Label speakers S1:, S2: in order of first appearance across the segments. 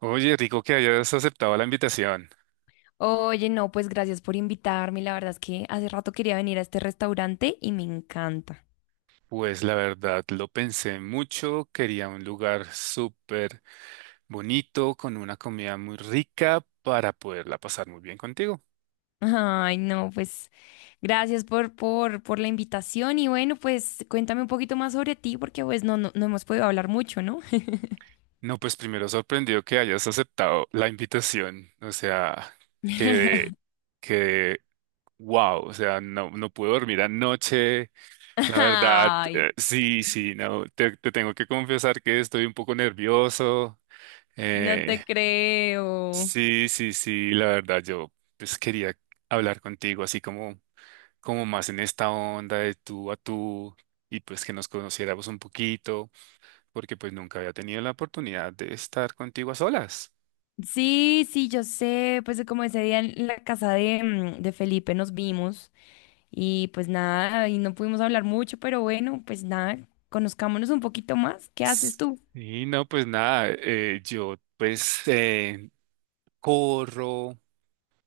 S1: Oye, rico que hayas aceptado la invitación.
S2: Oye, no, pues gracias por invitarme. La verdad es que hace rato quería venir a este restaurante y me encanta.
S1: Pues la verdad, lo pensé mucho. Quería un lugar súper bonito, con una comida muy rica para poderla pasar muy bien contigo.
S2: Ay, no, pues gracias por la invitación y bueno, pues cuéntame un poquito más sobre ti porque pues no hemos podido hablar mucho, ¿no?
S1: No, pues primero sorprendido que hayas aceptado la invitación. O sea, que, que, wow, o sea, no, no puedo dormir anoche. La verdad,
S2: Ay,
S1: sí, sí, no, te tengo que confesar que estoy un poco nervioso.
S2: no te
S1: eh,
S2: creo.
S1: Sí, sí, sí, la verdad yo pues quería hablar contigo así como más en esta onda de tú a tú y pues que nos conociéramos un poquito porque pues nunca había tenido la oportunidad de estar contigo a solas.
S2: Sí, sí, yo sé, pues como ese día en la casa de Felipe nos vimos y pues nada, y no pudimos hablar mucho, pero bueno, pues nada, conozcámonos un poquito más. ¿Qué haces tú?
S1: Y no, pues nada, yo pues corro,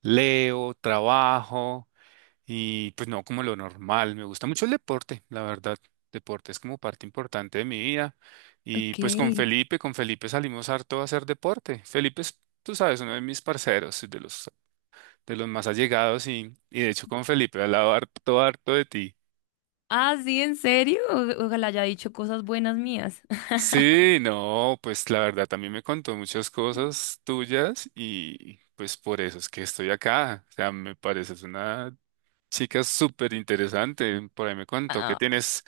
S1: leo, trabajo. Y pues no, como lo normal, me gusta mucho el deporte, la verdad. Deporte es como parte importante de mi vida. Y
S2: Ok.
S1: pues con Felipe salimos harto a hacer deporte. Felipe es, tú sabes, uno de mis parceros, de los más allegados y, de hecho con Felipe he hablado harto, harto de ti.
S2: Ah, sí, ¿en serio? Ojalá haya dicho cosas buenas mías.
S1: Sí, no, pues la verdad también me contó muchas cosas tuyas y pues por eso es que estoy acá. O sea, me pareces una chica súper interesante. Por ahí me contó que
S2: Ah,
S1: tienes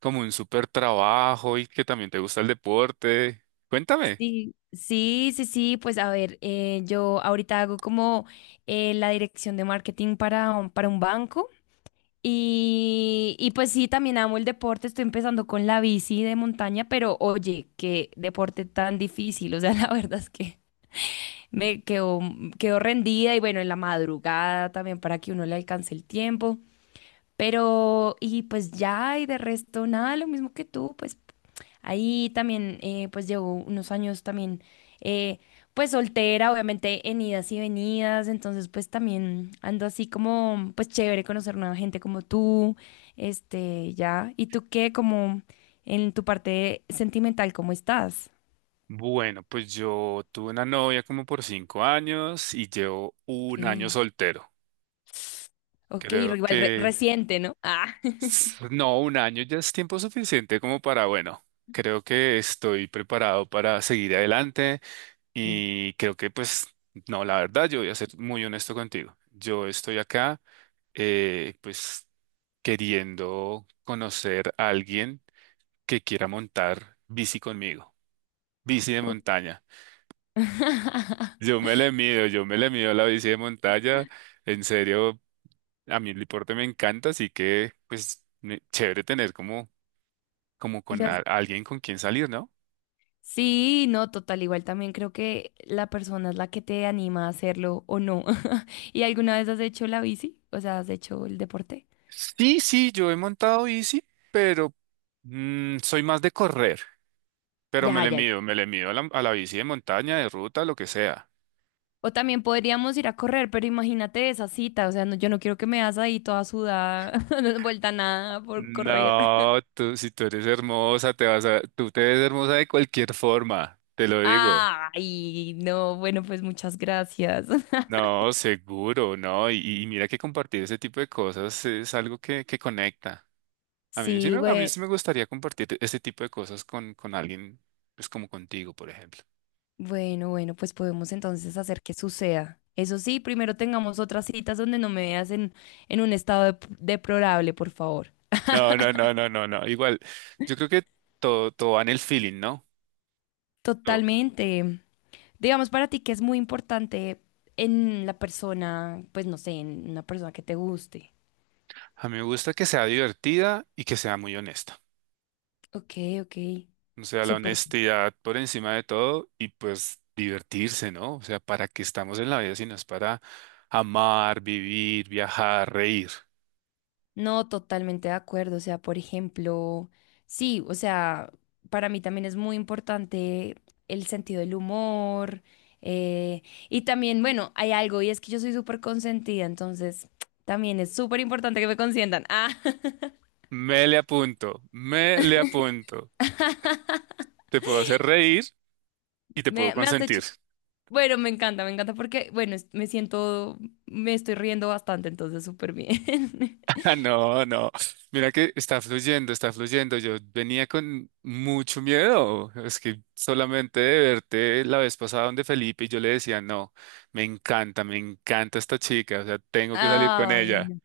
S1: como un súper trabajo y que también te gusta el deporte. Cuéntame.
S2: sí, sí, sí, sí, pues a ver, yo ahorita hago como la dirección de marketing para, para un banco y pues sí, también amo el deporte, estoy empezando con la bici de montaña, pero oye, qué deporte tan difícil, o sea, la verdad es que me quedo, quedo rendida y bueno, en la madrugada también para que uno le alcance el tiempo. Pero, y pues ya, y de resto, nada, lo mismo que tú, pues ahí también, pues llevo unos años también, eh, pues soltera, obviamente en idas y venidas, entonces pues también ando así como, pues chévere conocer nueva gente como tú, este, ya. ¿Y tú qué, como en tu parte sentimental, cómo estás?
S1: Bueno, pues yo tuve una novia como por 5 años y llevo
S2: Ok,
S1: un año soltero.
S2: ok,
S1: Creo que
S2: reciente, ¿no? Ah,
S1: no, un año ya es tiempo suficiente como para, bueno, creo que estoy preparado para seguir adelante
S2: sí.
S1: y creo que pues, no, la verdad, yo voy a ser muy honesto contigo. Yo estoy acá. Pues queriendo conocer a alguien que quiera montar bici conmigo, bici de
S2: Ok.
S1: montaña. Yo me le mido, yo me le mido a la bici de montaña, en serio, a mí el deporte me encanta, así que pues chévere tener como
S2: ¿Y lo
S1: con
S2: has-
S1: alguien con quien salir, ¿no?
S2: Sí, no, total, igual también creo que la persona es la que te anima a hacerlo o no. ¿Y alguna vez has hecho la bici? O sea, has hecho el deporte.
S1: Sí, sí, yo he montado bici, pero soy más de correr, pero
S2: Ya, ya, ya.
S1: me le mido a a la bici de montaña, de ruta, lo que sea.
S2: O también podríamos ir a correr, pero imagínate esa cita, o sea, no, yo no quiero que me hagas ahí toda sudada, no vuelta a nada por correr.
S1: No, tú, si tú eres hermosa, tú te ves hermosa de cualquier forma, te lo digo.
S2: Ay, no, bueno, pues muchas gracias.
S1: No, seguro, no. Y, mira que compartir ese tipo de cosas es algo que conecta. A mí sí
S2: Sí,
S1: me, a mí
S2: bueno.
S1: sí Sí, me gustaría compartir ese tipo de cosas con alguien, pues como contigo, por ejemplo.
S2: Bueno, bueno, pues podemos entonces hacer que suceda. Eso sí, primero tengamos otras citas donde no me veas en un estado deplorable, por favor.
S1: No, no, no, no, no, no. Igual, yo creo que todo, todo va en el feeling, ¿no? Todo.
S2: Totalmente. Digamos para ti que es muy importante en la persona, pues no sé, en una persona que te guste.
S1: A mí me gusta que sea divertida y que sea muy honesta.
S2: Ok, ok.
S1: O sea, la
S2: Súper.
S1: honestidad por encima de todo y pues divertirse, ¿no? O sea, ¿para qué estamos en la vida si no es para amar, vivir, viajar, reír?
S2: No, totalmente de acuerdo. O sea, por ejemplo, sí, o sea, para mí también es muy importante el sentido del humor. eh, y también, bueno, hay algo, y es que yo soy súper consentida, entonces también es súper importante que me consientan. Ah,
S1: Me le apunto, me le apunto. Te puedo hacer reír y te puedo
S2: me has hecho.
S1: consentir.
S2: Bueno, me encanta porque, bueno, me siento, me estoy riendo bastante, entonces súper bien.
S1: Ah, no, no. Mira que está fluyendo, está fluyendo. Yo venía con mucho miedo. Es que solamente de verte la vez pasada donde Felipe y yo le decía, no, me encanta esta chica, o sea, tengo que salir con
S2: Ay,
S1: ella.
S2: no.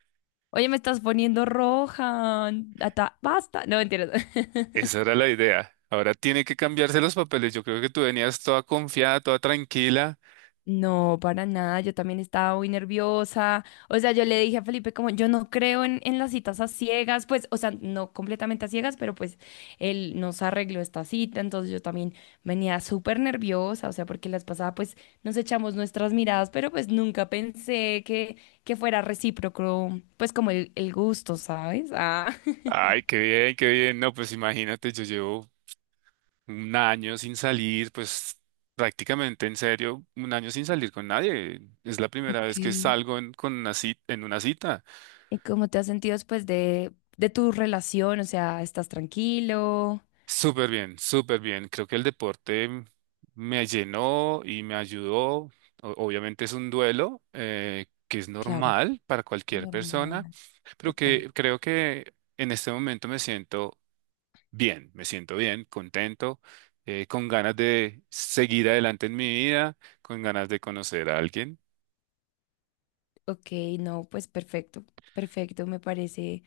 S2: Oye, me estás poniendo roja. Basta. No, mentiras.
S1: Esa era la idea. Ahora tiene que cambiarse los papeles. Yo creo que tú venías toda confiada, toda tranquila.
S2: No, para nada, yo también estaba muy nerviosa. O sea, yo le dije a Felipe como yo no creo en las citas a ciegas, pues, o sea, no completamente a ciegas, pero pues él nos arregló esta cita, entonces yo también venía súper nerviosa, o sea, porque las pasadas pues nos echamos nuestras miradas, pero pues nunca pensé que fuera recíproco, pues como el gusto, ¿sabes? Ah.
S1: Ay, qué bien, qué bien. No, pues imagínate, yo llevo un año sin salir, pues prácticamente en serio, un año sin salir con nadie. Es la primera
S2: Ok.
S1: vez que
S2: ¿Y
S1: salgo con una cita, en una cita.
S2: cómo te has sentido después de tu relación? O sea, ¿estás tranquilo?
S1: Súper bien, súper bien. Creo que el deporte me llenó y me ayudó. Obviamente es un duelo que es
S2: Claro,
S1: normal para cualquier persona,
S2: normal.
S1: pero
S2: Total.
S1: que creo que en este momento me siento bien, contento, con ganas de seguir adelante en mi vida, con ganas de conocer a alguien.
S2: Ok, no, pues perfecto, perfecto,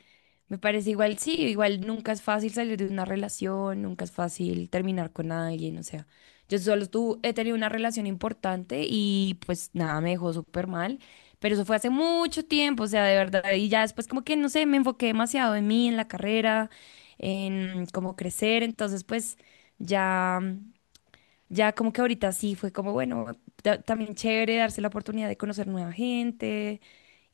S2: me parece igual, sí, igual nunca es fácil salir de una relación, nunca es fácil terminar con alguien, o sea, yo solo tú he tenido una relación importante y pues nada, me dejó súper mal, pero eso fue hace mucho tiempo, o sea, de verdad, y ya después como que, no sé, me enfoqué demasiado en mí, en la carrera, en cómo crecer, entonces pues ya. Ya como que ahorita sí fue como, bueno, también chévere darse la oportunidad de conocer nueva gente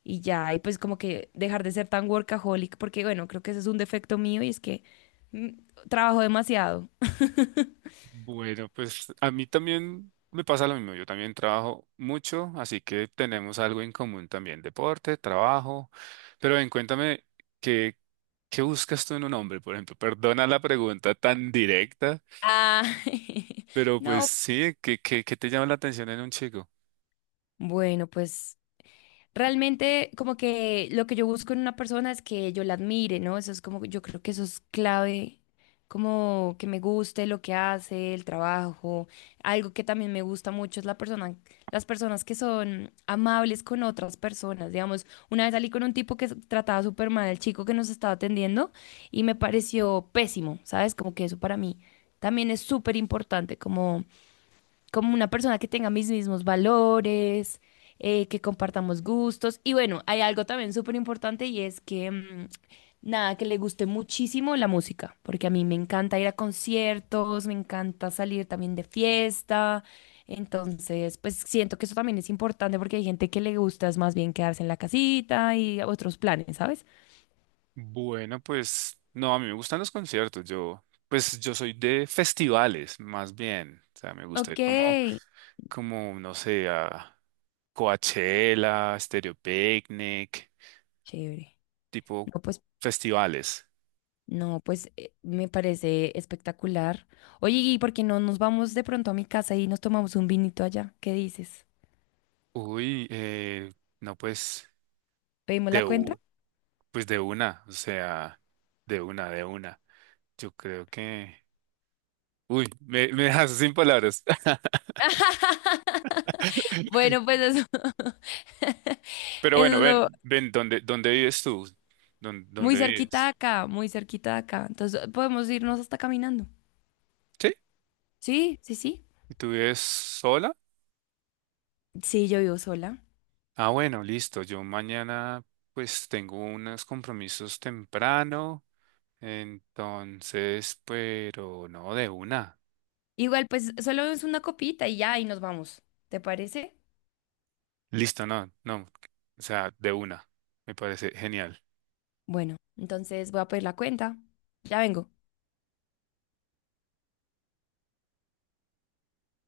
S2: y ya, y pues como que dejar de ser tan workaholic, porque bueno, creo que ese es un defecto mío y es que mm, trabajo demasiado.
S1: Bueno, pues a mí también me pasa lo mismo. Yo también trabajo mucho, así que tenemos algo en común también, deporte, trabajo. Pero ven, cuéntame, ¿qué, qué buscas tú en un hombre, por ejemplo? Perdona la pregunta tan directa,
S2: Ah,
S1: pero pues
S2: no.
S1: sí, qué te llama la atención en un chico?
S2: Bueno, pues realmente, como que lo que yo busco en una persona es que yo la admire, ¿no? Eso es como, yo creo que eso es clave, como que me guste lo que hace, el trabajo. Algo que también me gusta mucho es la persona, las personas que son amables con otras personas. Digamos, una vez salí con un tipo que trataba súper mal al chico que nos estaba atendiendo y me pareció pésimo, ¿sabes? Como que eso para mí también es súper importante, como como una persona que tenga mis mismos valores, que compartamos gustos. Y bueno, hay algo también súper importante y es que, nada, que le guste muchísimo la música, porque a mí me encanta ir a conciertos, me encanta salir también de fiesta. Entonces, pues siento que eso también es importante porque hay gente que le gusta es más bien quedarse en la casita y otros planes, ¿sabes?
S1: Bueno, pues no, a mí me gustan los conciertos. Pues yo soy de festivales, más bien. O sea, me gusta
S2: Ok,
S1: ir como, no sé, a Coachella, Stereo Picnic,
S2: chévere.
S1: tipo
S2: No, pues
S1: festivales.
S2: no, pues me parece espectacular. Oye, ¿y por qué no nos vamos de pronto a mi casa y nos tomamos un vinito allá? ¿Qué dices?
S1: Uy, no, pues
S2: ¿Pedimos
S1: de,
S2: la cuenta?
S1: u- pues de una, o sea, de una, de una. Yo creo que. Uy, me dejas sin palabras.
S2: Bueno, pues eso,
S1: Pero
S2: eso
S1: bueno,
S2: es lo
S1: ven, ven, dónde vives tú?
S2: muy
S1: Dónde
S2: cerquita de
S1: vives?
S2: acá, muy cerquita de acá. Entonces podemos irnos hasta caminando.
S1: ¿Sí?
S2: Sí, sí, sí.
S1: ¿Y tú vives sola?
S2: Sí, yo vivo sola.
S1: Ah, bueno, listo. Yo mañana pues tengo unos compromisos temprano. Entonces, pero no, de una.
S2: Igual, pues solo es una copita y ya, y nos vamos. ¿Te parece?
S1: Listo, no, no. O sea, de una. Me parece genial.
S2: Bueno, entonces voy a pedir la cuenta. Ya vengo.